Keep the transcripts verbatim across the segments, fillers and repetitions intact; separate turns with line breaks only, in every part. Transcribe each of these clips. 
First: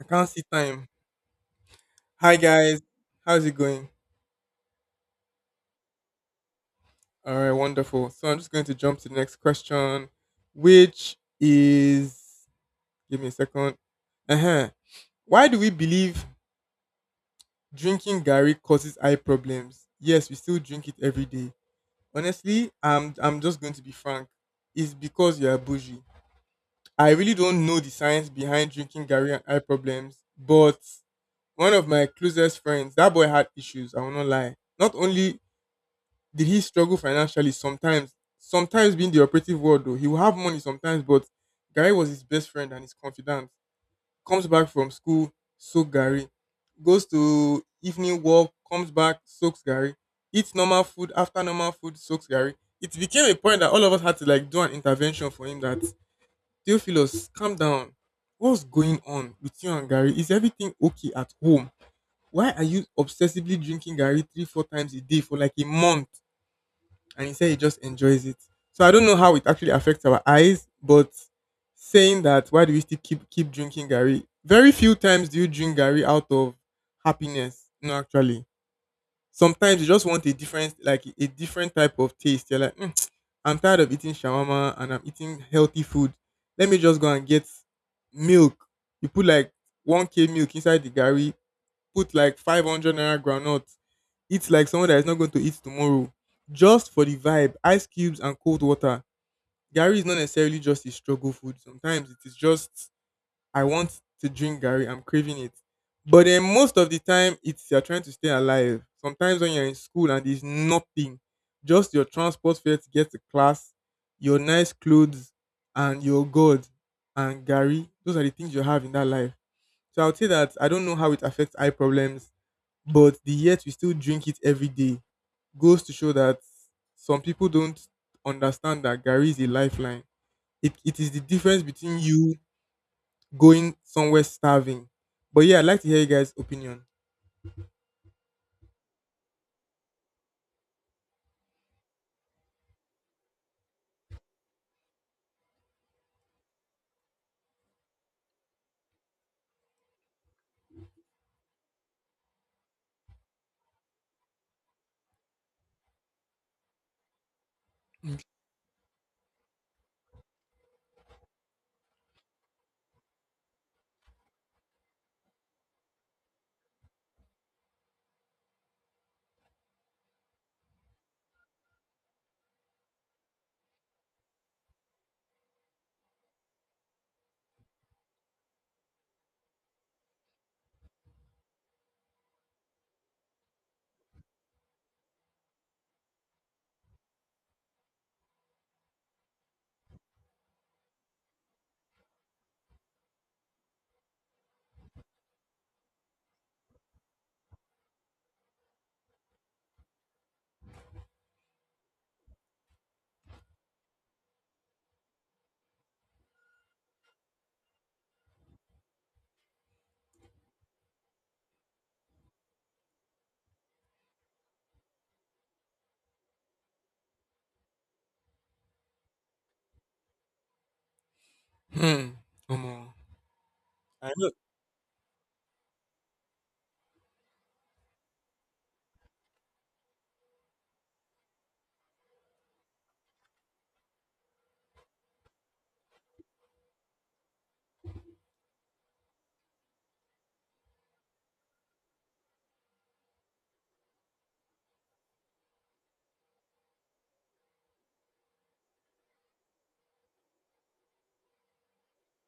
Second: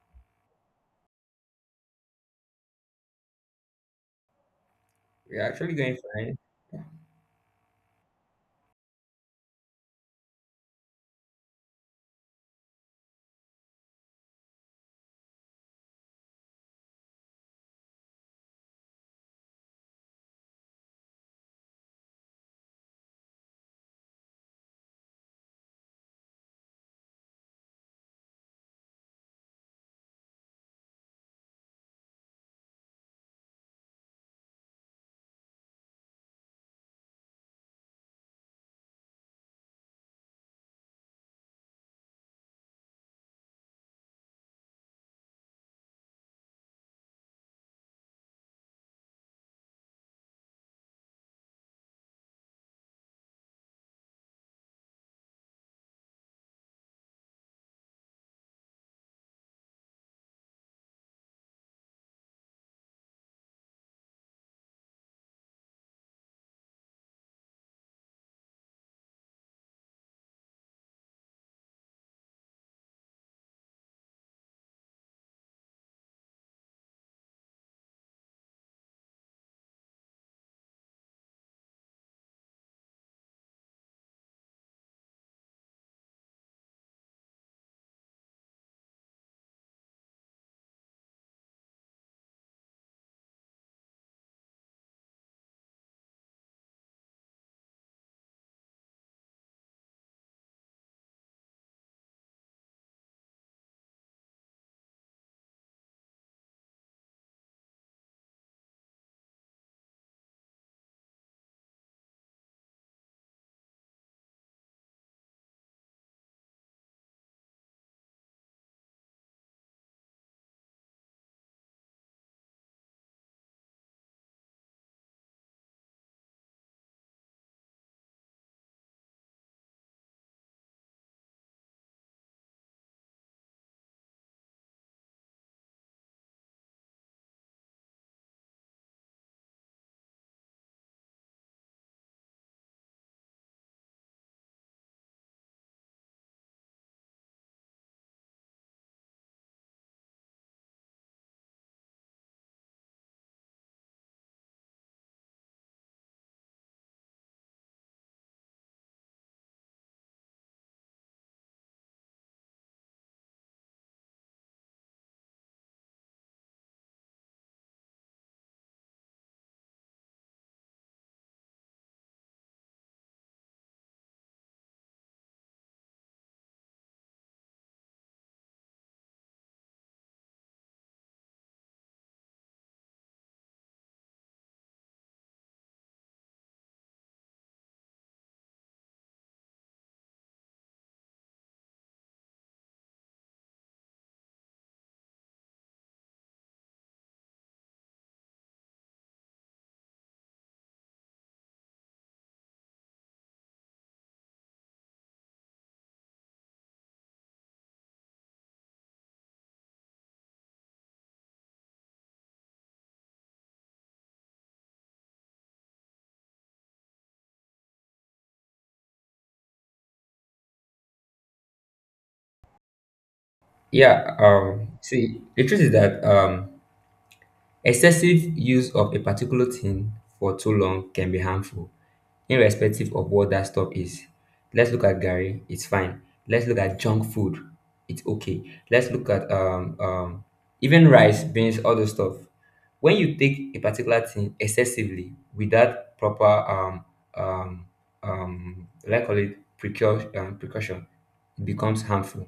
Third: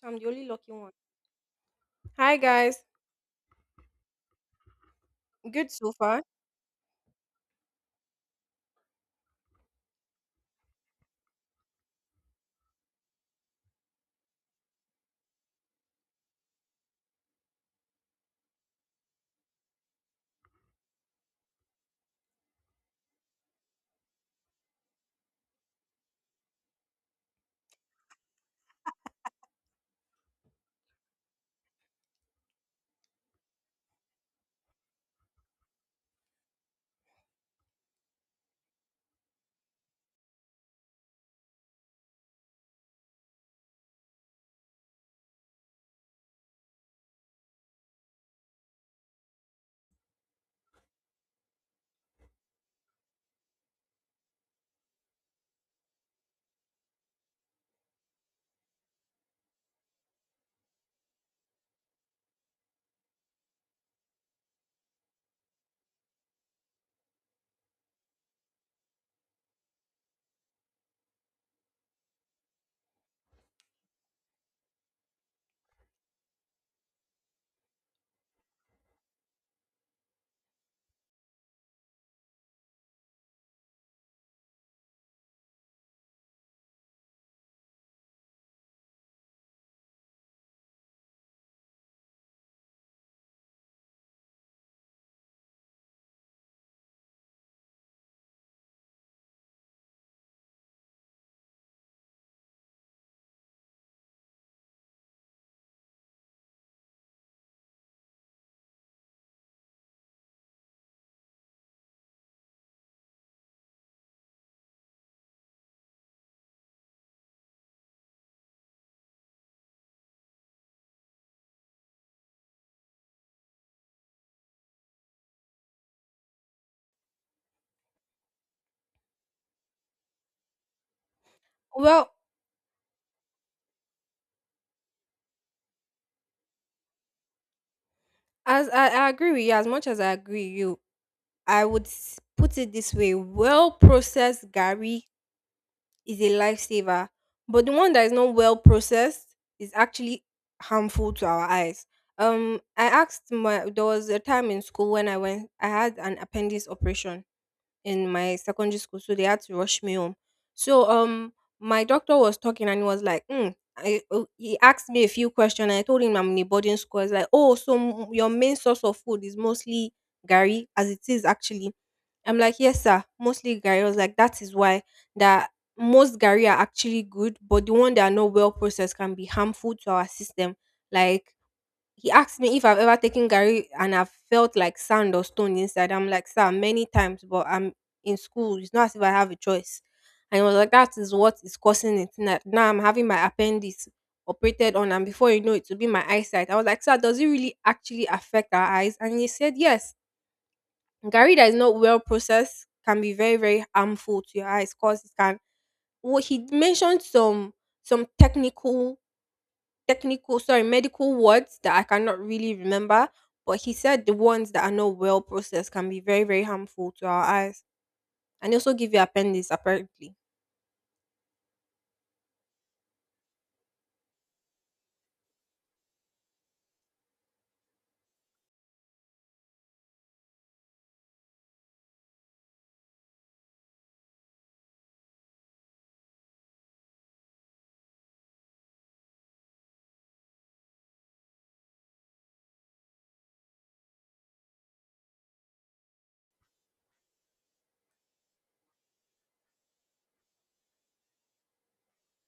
I
I'm
can't
the
see
only lucky
time.
one.
Hi
Hi
guys,
guys,
how's it going?
We're
good
actually
so
going
far.
fine.
All right, wonderful. So I'm just going to jump to the next question, which is give me a second. Uh huh. Why do we believe drinking Gary causes eye problems? Yes, we still drink it every day. Honestly, I'm I'm just going to be frank. It's because you are bougie. I really don't know the science behind drinking Gary and eye problems, but one of my closest friends, that boy had issues. I will not lie. Not only did he struggle financially sometimes? Sometimes being the operative word, though, he will have money sometimes, but Gary was his best friend and his confidant. Comes back from school, soak Gary. Goes to evening walk, comes back, soaks Gary. Eats normal food, after normal food, soaks Gary. It became a point that all of us had to like do an intervention for him that Theophilus, calm down. What's going on with you and Gary? Is everything okay at home? Why are you obsessively drinking Gary three, four times a day for like a month? And he said he just enjoys it. So I don't know how it actually affects our eyes, but saying that, why do we still keep keep drinking Gary? Very few times do you drink Gary out of happiness. No, actually. Sometimes you just want a different like a different type of taste. You're like, "Mm, I'm tired of eating shawarma and I'm eating healthy food. Let me just go and get milk. You put like one k milk inside the Gary, put like five hundred naira groundnut, eat like someone that is not going to eat tomorrow, just for the vibe, ice cubes and cold water. Gary is not necessarily just a struggle food. Sometimes it is just, I want to drink Gary, I'm craving it. But then most of the time, it's you're trying to stay alive. Sometimes when you're in school and there's nothing, just your transport fare to get to class, your nice clothes, and your God and Gary, those are the things you have in that life. So I would say that I don't know how it affects eye problems, but the yet we still drink it every day goes to show that some people don't understand that Gary is a lifeline. It, it is the difference between
Well,
you going somewhere starving. But yeah, I'd like to hear you guys' opinion.
as I, I agree with you, as much as I agree with you, I would s- put it this way: well processed gari is a lifesaver, but the one that is not well processed is actually harmful to our eyes. Um, I asked my there was a time in school when I went, I had an appendix operation, in
Mm.
my secondary school, so they had to rush me home. So um, my doctor was talking and he was like, mm, I, oh," he asked me a few questions. I told him I'm in a boarding school. He's like, oh, so m- your main source of food is mostly gari, as it is actually. I'm like, yes, sir, mostly gari. I was like, that is why that most gari are actually good, but the one that are not well processed can be harmful to our system. Like he asked me if I've ever taken Gary and I've felt like sand or stone inside. I'm like, sir, many times, but I'm in school. It's not as if I have a choice. And he was like, that is what is causing it. Now, now I'm having my appendix operated on, and before you know it, will be my eyesight. I was like, sir, does it really actually affect our eyes? And he said, yes. Gary that is not well processed can be very, very harmful to your eyes because it can. Well, he mentioned some some technical technical sorry medical words that I cannot really remember, but he said the ones that are not well processed can be very, very harmful to our eyes, and they also give you appendix apparently.
Hmm. Omo. I
Yeah,
know.
um, see, the truth is that um, excessive use of a particular thing for too long can be harmful, irrespective of what that stuff is. Let's look at Gary, it's fine. Let's look at junk food, it's okay. Let's look at um, um, even rice, beans, all those stuff. When you take a particular thing excessively without proper um, um, um, like call it precaution, um, precaution, it becomes harmful.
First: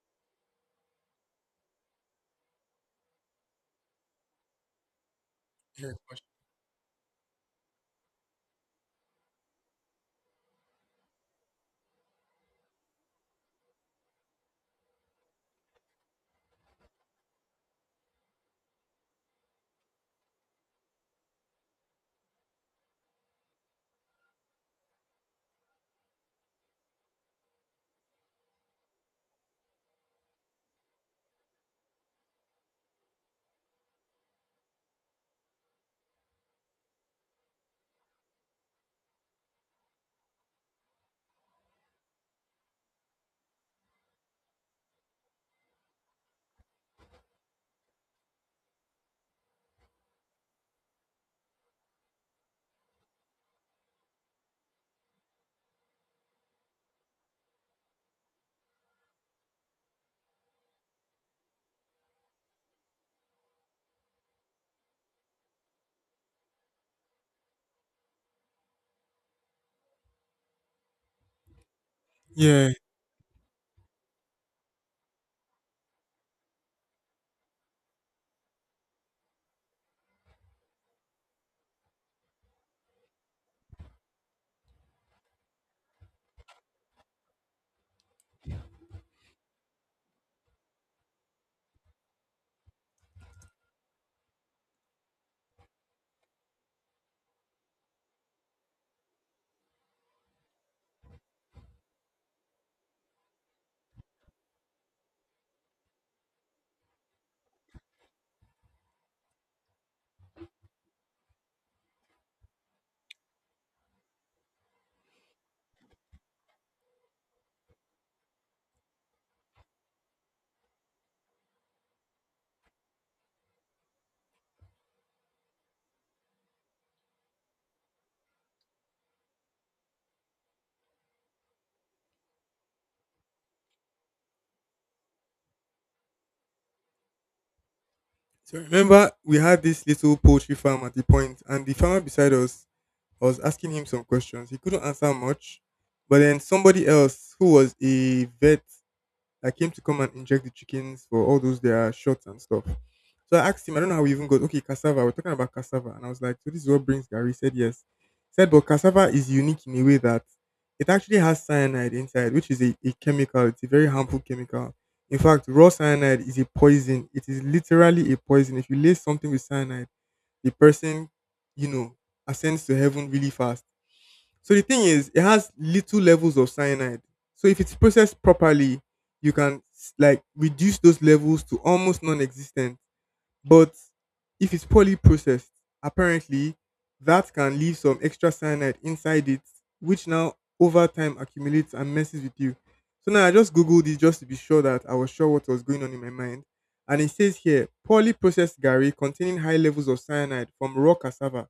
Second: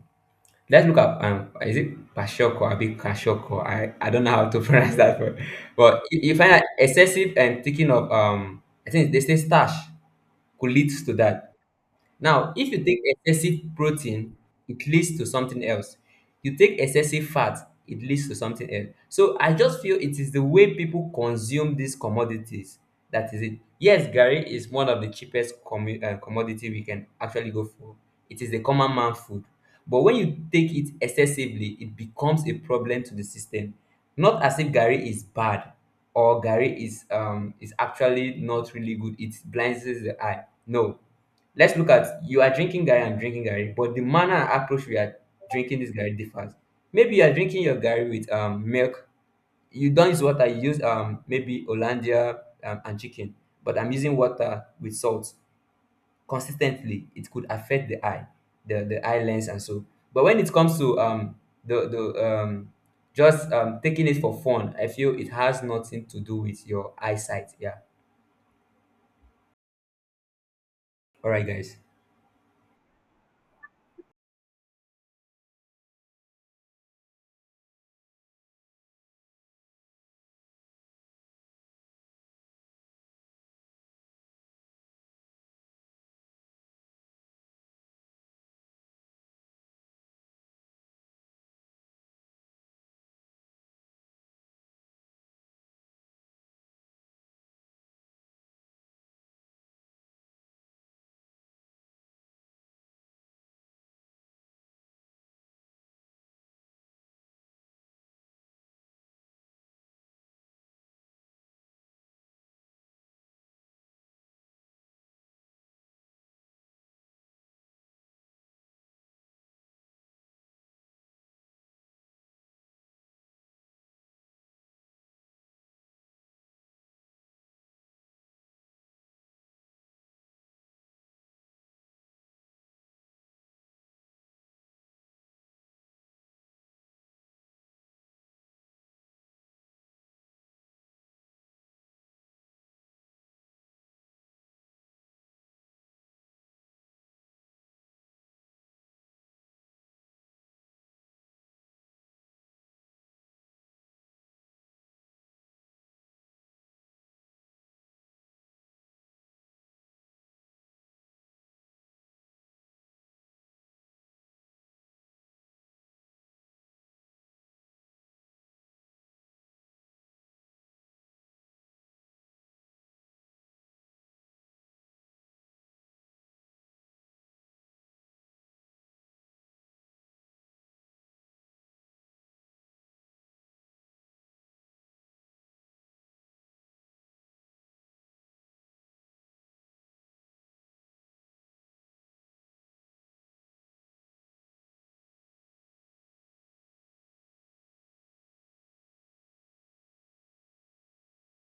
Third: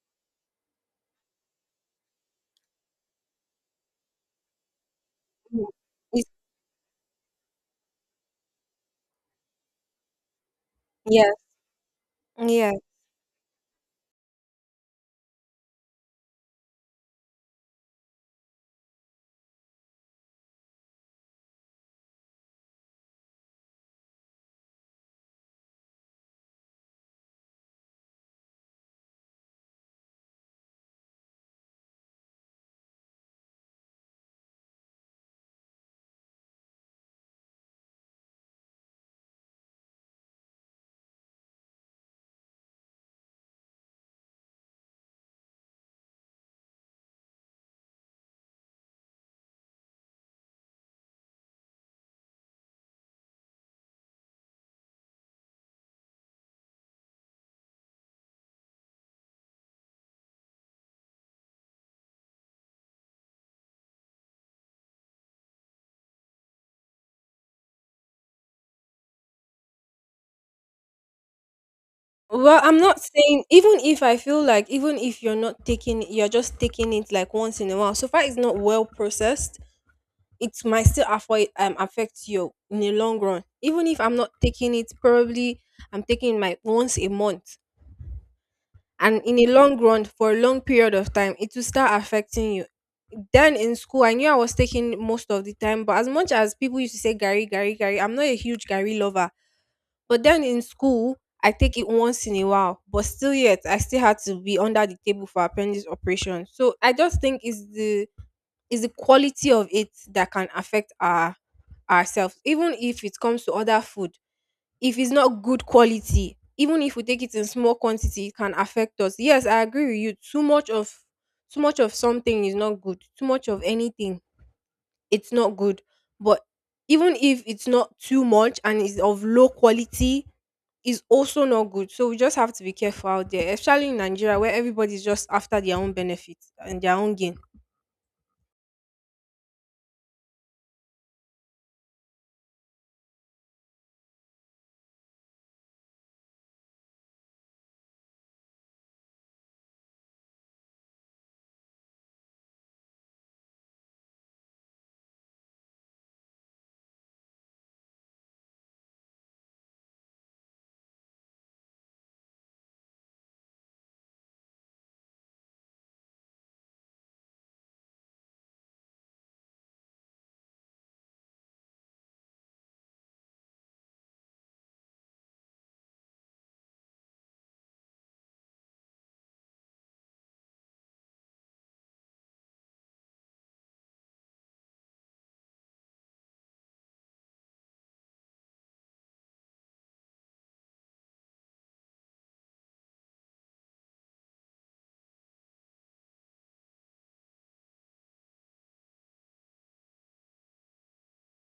Let's look at um, is it Pashoko or Kashoko? I, I don't know how to pronounce that word.
Mm.
Yeah.
But you,
Question.
It's
you find that excessive and thinking of um, I think they say stash could lead to
yes,
that. Now, if
yeah,
you take excessive protein, it leads to something else. You take excessive fat, it leads to something else. So I just feel it is the way people consume these commodities. That is it. Yes, Gary is one of the cheapest commu- uh, commodity we can actually go for. It is the common man food. But when you take it excessively, it becomes a problem to the system. Not as if Gary is bad or Gary is um is actually not really good. It blinds the eye. No, let's look at you are drinking gari. I'm drinking gari, but the manner and approach we are drinking this gari differs. Maybe you are drinking your gari with um, milk. You don't use water, you use um, maybe Hollandia um, and chicken, but I'm using water with salt. Consistently, it could affect the eye, the, the eye lens, and so. But when it comes to um, the, the um, just um, taking it for fun, I feel it has nothing to do with your eyesight. Yeah. All right, guys.
well,
Yeah.
I'm not saying, even if I feel like, even if you're not taking, you're just taking it like once in a while, so far it's not well processed, it might still affect um affect you in the long run. Even if I'm not taking it, probably I'm taking my once a month, and in a long run for a long period of time it will start affecting you. Then in school, I knew I was taking most of the time, but as much as people used to say gary gary gary, I'm not a huge gary lover, but then in school I take it once in a while, but still yet I still had to be under the table for appendix operation. So I just think it's the it's the quality of it that can affect our ourselves. Even if it comes to other food, if it's not good quality, even if we take it in small quantity, it can affect us. Yes, I agree with you. Too much of too much of something is not good. Too much of anything, it's not good. But even if it's not too much and is of low quality, is also not good. So we just have to be careful out there, especially in Nigeria where everybody's just after their own benefit and their own gain.
So remember, we had this little poultry farm at the point, and the farmer beside us, I was asking him some questions. He couldn't answer much, but then somebody else who was a vet, I came to come and inject the chickens for all those their shots and stuff. So I asked him, I don't know how we even got, okay, cassava. We're talking about cassava. And I was like, so this is what brings Gary. He said yes. He said, but cassava is unique in a way that it actually has cyanide inside, which is a, a chemical. It's a very harmful chemical. In fact, raw cyanide is a poison. It is literally a poison. If you lay something with cyanide, the person, you know, ascends to heaven really fast. So the thing is, it has little levels of cyanide. So if it's processed properly, you can s- like reduce those levels to almost non-existent. But if it's poorly processed, apparently that can leave some extra cyanide inside it, which now over time accumulates and messes with you. So now I just googled it just to be sure that I was sure what was going on in my mind. And it says here, poorly processed gari containing high levels of cyanide from raw cassava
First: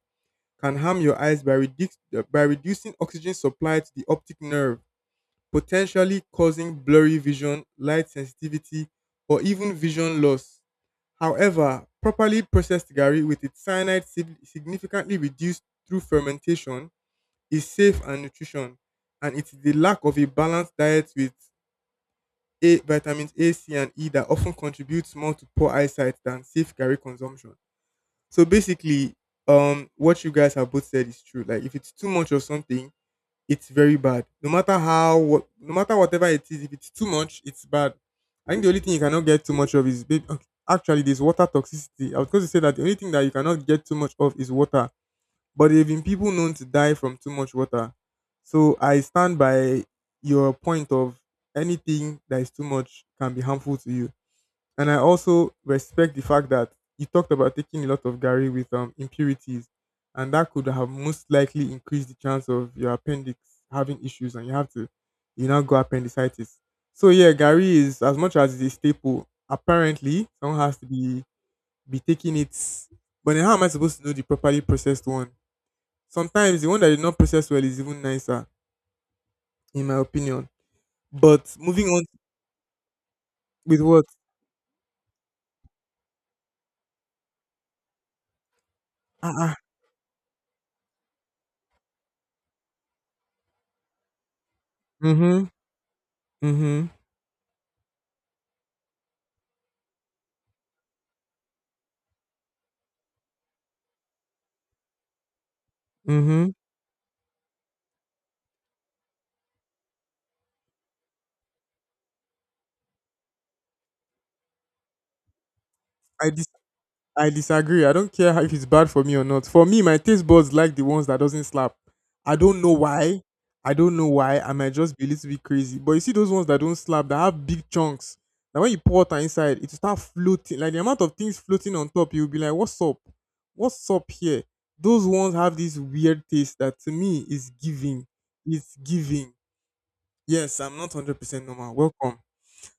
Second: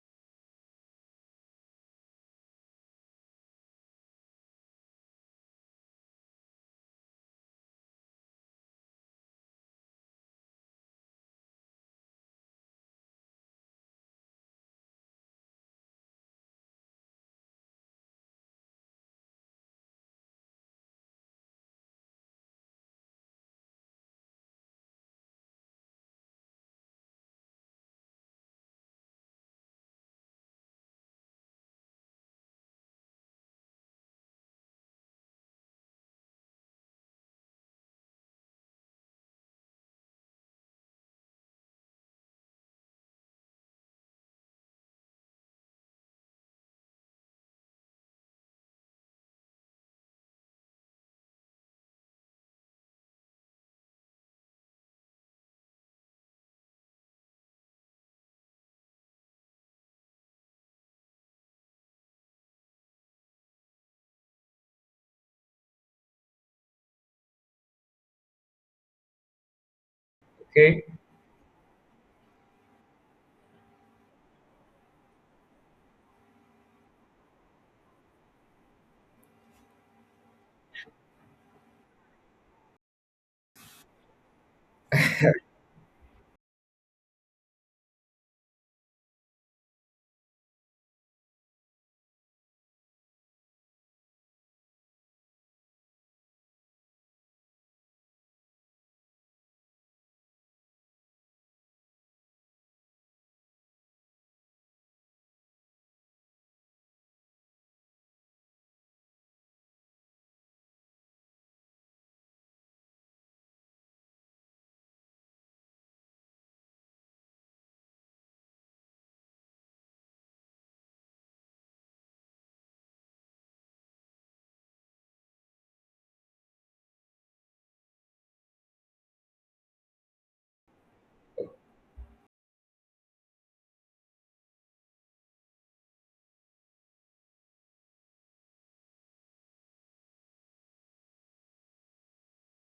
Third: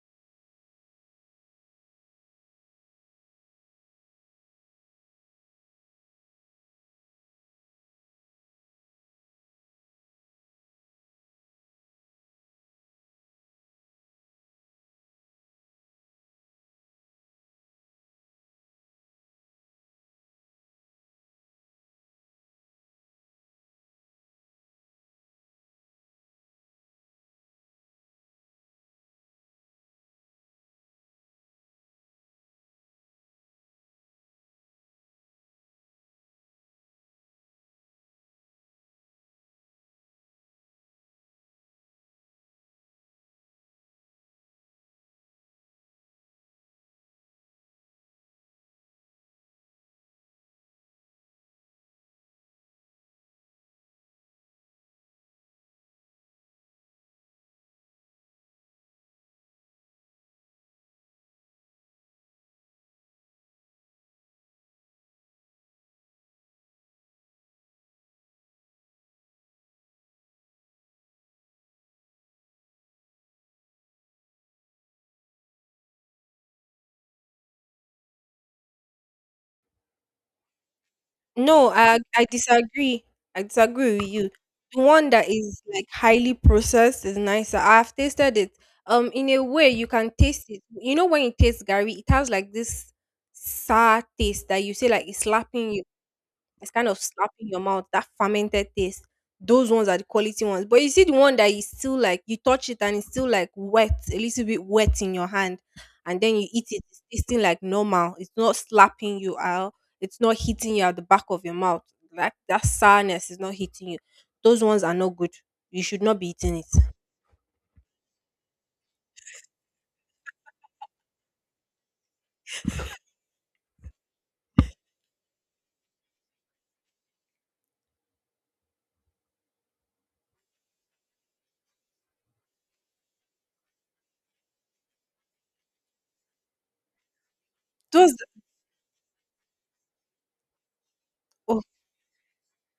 can harm your eyes by, reduc- uh, by reducing oxygen supply to the optic nerve, potentially causing blurry vision, light sensitivity, or even vision loss. However, properly processed gari with its cyanide sig- significantly reduced through fermentation is safe and nutrition, and it is the lack of a balanced diet with A, vitamins A, C, and E that often contributes more to poor eyesight than safe gari consumption. So basically, um, what you guys have both said is true. Like, if it's too much of something, it's very bad. No matter how, what, no matter whatever it is, if it's too much, it's bad. I think the only thing you cannot get too much of is maybe, okay, actually there's water toxicity. I was going to say that the only thing that you cannot get too much of is water, but there have been people known to die from too much water. So I stand by your point of anything that is too much can be harmful to you. And I also respect the fact that you talked about taking a lot of Gary with um, impurities, and that could have most likely increased the chance of your appendix having issues, and you have to, you now go appendicitis. So yeah, Gary, is as much as it's a staple, apparently someone has
Okay.
to be be taking it. But then how am I supposed to know the properly processed one? Sometimes the one that is not processed well is even nicer, in my opinion. But
No,
moving
I
on.
I disagree. I
With
disagree
what?
with you. The one that is like highly processed is nicer. I've tasted it. Um,
Ah,
in a
uh-uh.
way, you can taste it. You know when you taste Gary, it has like this sour taste that you say like it's
Mm-hmm,
slapping you. It's
mm-hmm,
kind of slapping your mouth, that fermented taste. Those ones are the quality ones. But you see the one that is still like you touch it and it's still like wet, a little bit wet in your hand, and then
mm-hmm.
you eat it, it's tasting like normal. It's not slapping you out, it's not hitting you at the back of your mouth. Like that sourness is not hitting you. Those ones are not good. You should not be
I
eating it.
I disagree. I don't care how, if it's bad for me or not. For me, my taste buds like the ones that doesn't slap. I don't know why. I don't know why. I might just be a little bit crazy. But you see those ones that don't slap, that have big chunks. Now when you pour water inside, it will start floating. Like the amount of things floating on top, you'll be like, what's up? What's up here? Those ones have this weird taste that to me is giving.
Those
It's giving. Yes, I'm not one hundred percent
oh
normal. Welcome.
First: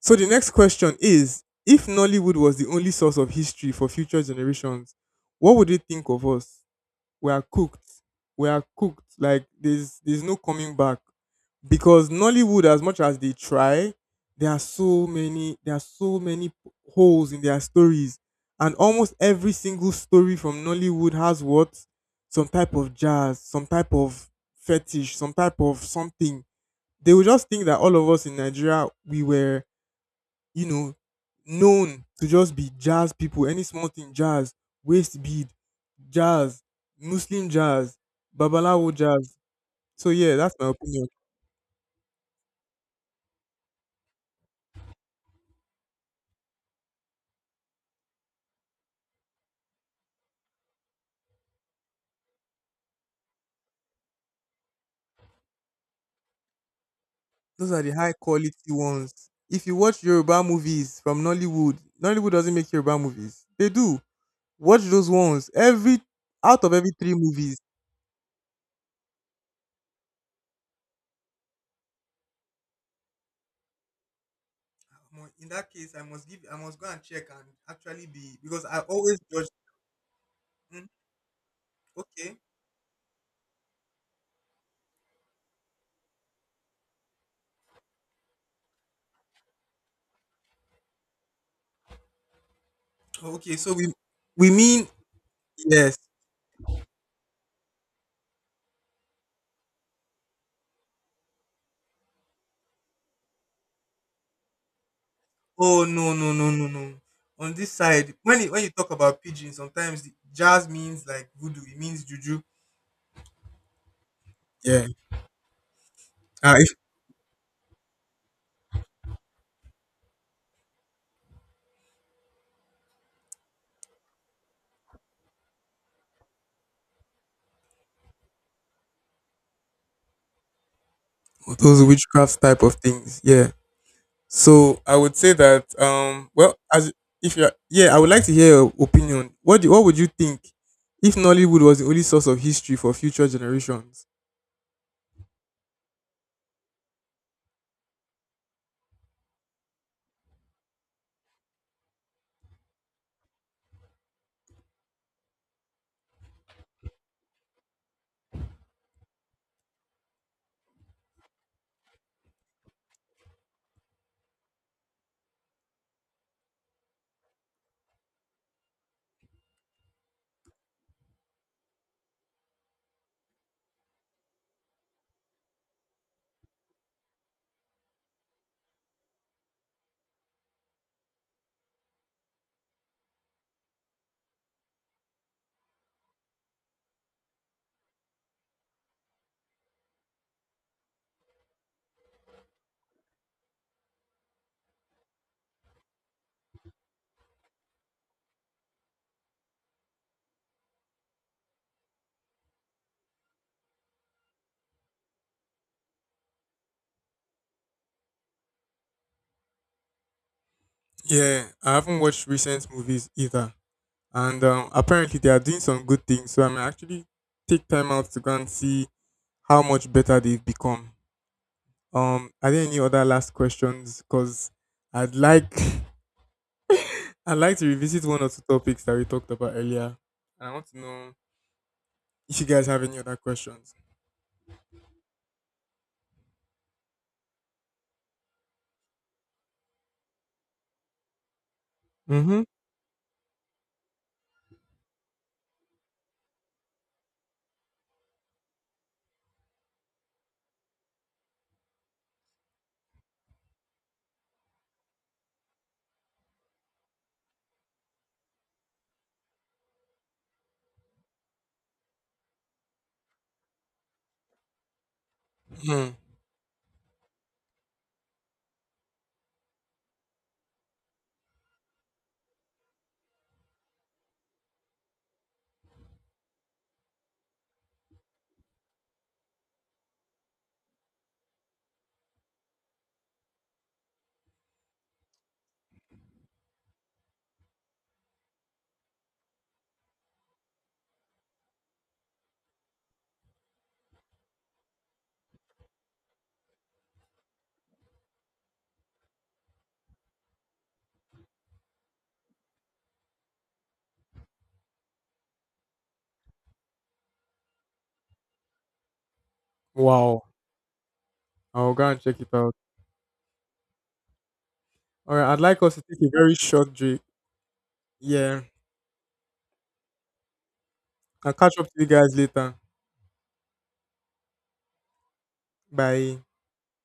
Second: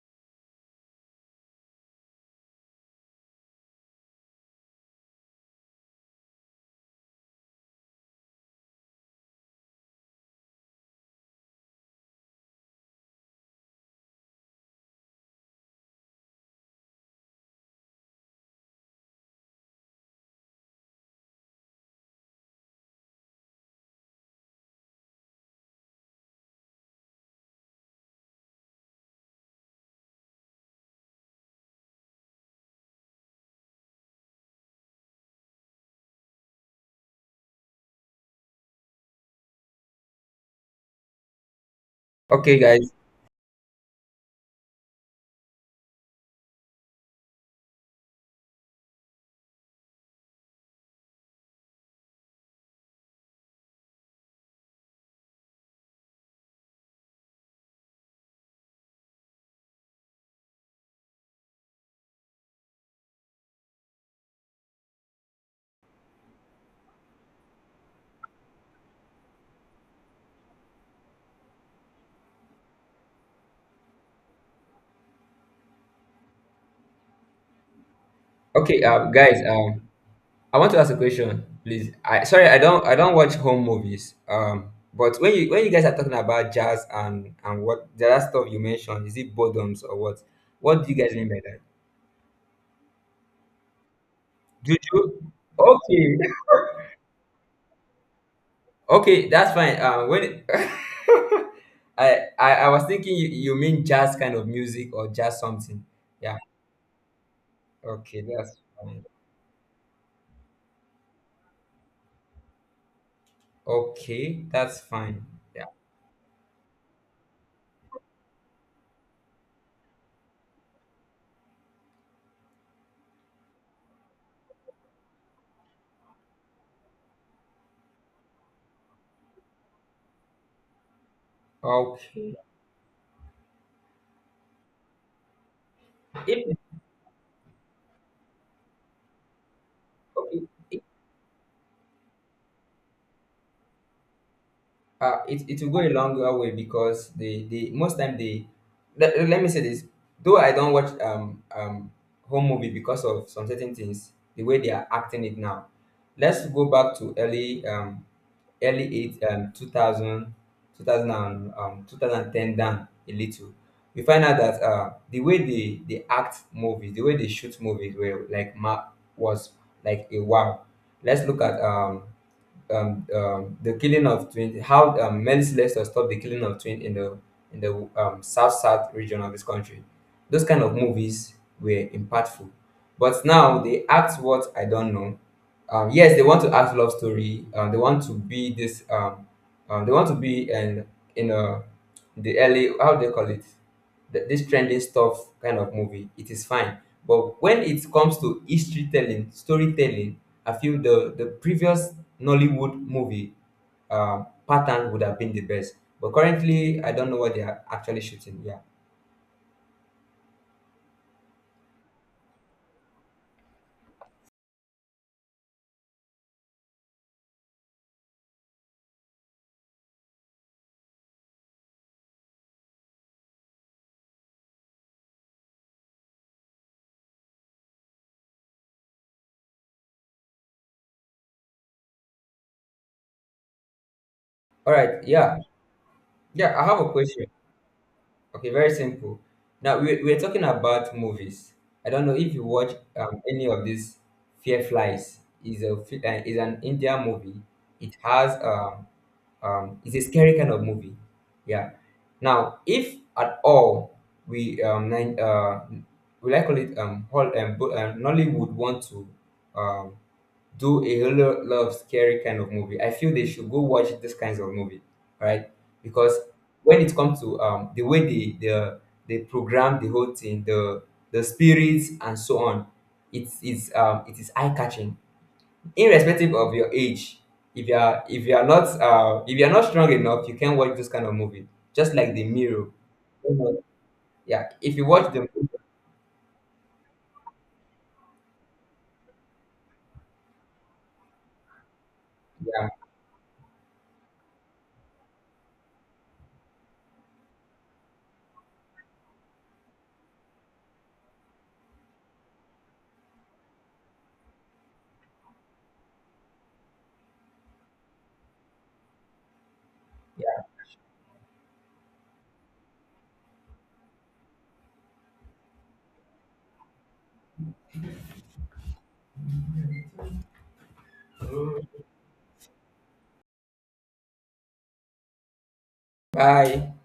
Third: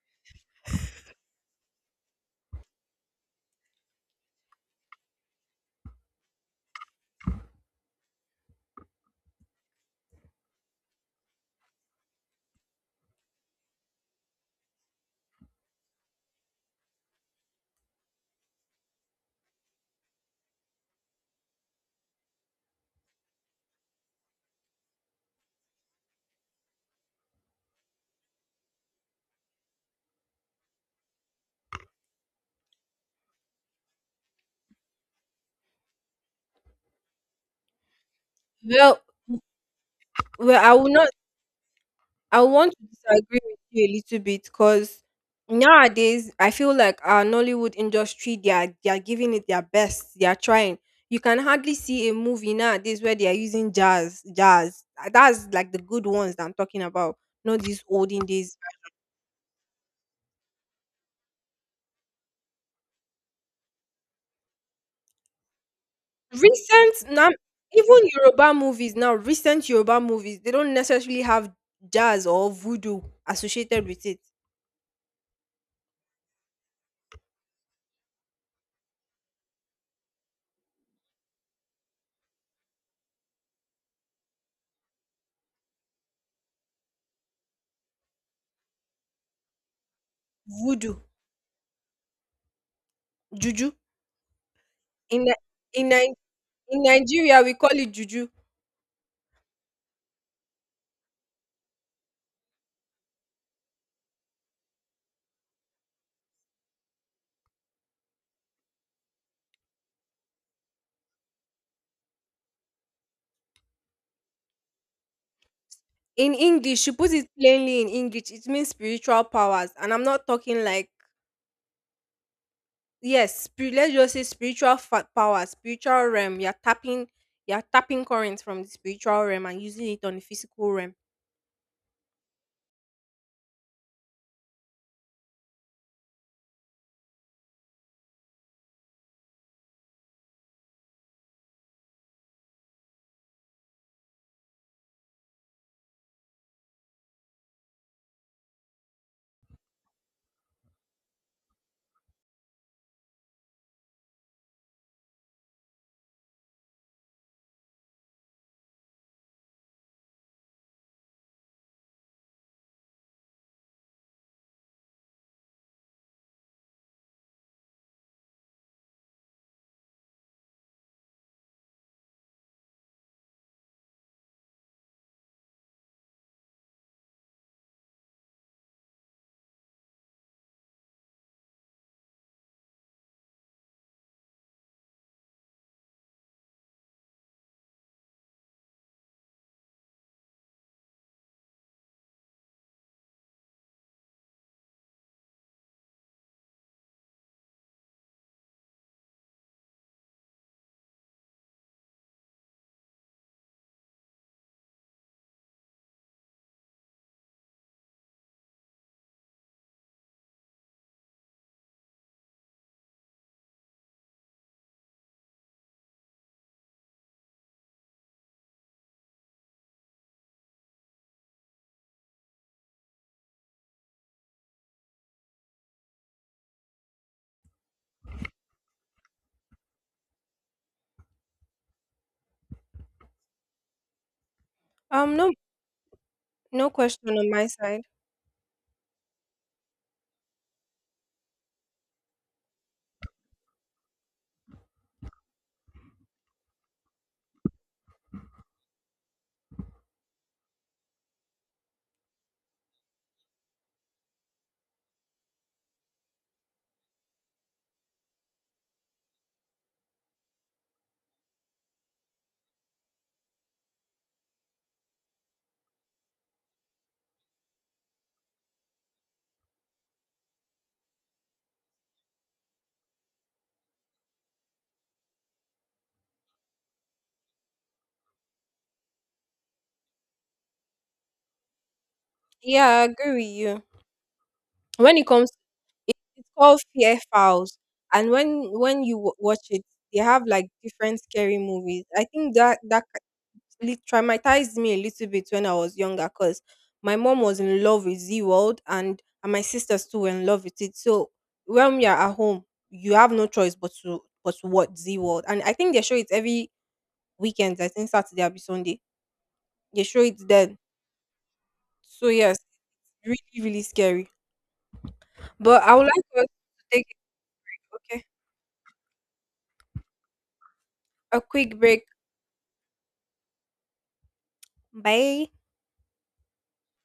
So the next question is, if Nollywood was the only source of history for future generations, what would they think of us? We are cooked. We are cooked. Like there's there's no coming back. Because Nollywood, as much as they try, there are so many there are so many holes in their stories. And almost every single story from Nollywood has what? Some type of jazz, some type of fetish, some type of something. They would just think that all of us in Nigeria, we were you know, known to just be jazz people. Any small thing, jazz, waist bead, jazz, Muslim jazz, Babalawo
well,
jazz. So yeah, that's
well
my
I will
opinion.
not I
Okay,
want to
guys.
disagree with you a little bit, because nowadays I feel like our Nollywood industry, they are they are giving it their best. They are trying. You can hardly see a movie nowadays where they are using jazz, jazz. Uh, That's like the good ones that I'm talking about, not
Those are
these
the high
olden days.
quality ones. If you watch Yoruba movies from Nollywood, Nollywood doesn't make Yoruba movies. They do. Watch those ones. Every out of every
Recent
three
now,
movies.
even Yoruba movies now, recent Yoruba movies, they don't necessarily have jazz or voodoo associated with it.
Omo, in that case, I must give. I must go and check and actually be because I
Okay, um,
always
guys.
judge.
Um, I want to
Mm,
ask a question, please. I
okay.
sorry, I don't I don't watch home movies. Um, but when you when you guys are talking about jazz and and what the other stuff you mentioned, is it boredoms or what? What do you
Voodoo,
guys mean by that?
Okay.
juju,
So we we mean
Juju?
in Ni- in
yes.
Okay,
Ni- in Nigeria we call it juju.
okay, that's fine. Um, when I, I I was thinking you, you mean jazz kind of music or jazz something.
Oh, no, no,
Yeah.
no, no, no. On this side,
Okay,
when it,
that's
when you talk
fine.
about pidgin, sometimes the jazz means like voodoo. It means juju.
Okay, that's
Yeah.
fine. Yeah.
In
Uh, if
English, she puts it plainly in English. It means spiritual powers, and I'm not talking like yes, spirit, let's just say spiritual fa- powers, spiritual realm. You're tapping, you're tapping currents from the spiritual realm and using it on the physical realm.
those
Okay.
witchcraft type of things. Yeah. So I would say that um well,
If
as if you are yeah, I would like to hear your opinion. What do, what would you think
okay.
if Nollywood was the only source of history for future generations?
uh, it, it will go a longer way because they, they most time they let, let me say this. Though I don't watch um um home movie because of some certain things the way they are acting it now. Let's go back to early um early eight um two thousand two thousand and, um two thousand ten down a little. We find out that uh the way they they act movies, the way they shoot movies were like ma was like a wow. Let's look at um um, um, the killing of twins, how um, Melissa Lester stopped the killing of twins in the in the um, South South region of this country. Those kind of movies were impactful, but now they act what I don't know. Um, yes, they want to act love story. Um, they want to be this. Um, um, they want to be in in a the early, how do they call it, Th- this trending stuff kind of movie. It is fine, but when it comes to history telling, storytelling, I feel the the previous Nollywood movie um, pattern would have been the best. But currently, I don't know what they are actually shooting. Yeah.
Yeah, I haven't watched recent movies either, and um, apparently they are doing some good things. So I may actually take time out to go and see how much better they've become. Um, are there any other last questions? Because I'd like I'd like to revisit one or two topics that we talked about earlier. And I want to know if you guys have any other questions.
All right.
Um, no,
Yeah. Yeah. I
no
have a
question
question.
on my side.
Okay. Very simple. Now we we're talking about movies. I don't know if
Mm-hmm.
you watch um, any of these. Fear Flies is a fi- uh, is an India movie. It has um, um, it's a scary kind of movie. Yeah. Now if at all we um nine uh we like call it um hall um, bo- um Nollywood want to um do a whole lo- lot of scary kind of movie. I feel they should go watch these kinds of movie, right?
Hmm.
Because when it comes to um the way they the they program the whole thing, the the spirits and so on, it's it's um it is eye catching, irrespective of your age. If you are, if you are not uh, if you are not strong enough you can watch this kind of movie, just like the mirror.
Yeah, I agree with
You
you.
yeah, if you
When it
watch the
comes,
movie.
it's called fear files, and when when you w- watch it, they have like different scary movies. I think that
Yeah.
that lit- traumatized me a little bit when I was younger, because my mom was in love with Z World, and, and my sisters too were in love with it. So when we are at home, you have no choice but to but to watch Z World. And I think they show it every weekend. I think Saturday or Sunday. They show it
Wow.
then.
I'll go and
So
check it
yes,
out.
really, really scary.
All right. I'd like
But
us
I
to
would
take
like
a
us
very
to
short
take
break.
okay,
Yeah.
a
I'll catch
quick
up to
break.
you guys later.
Bye.
Bye.
Bye.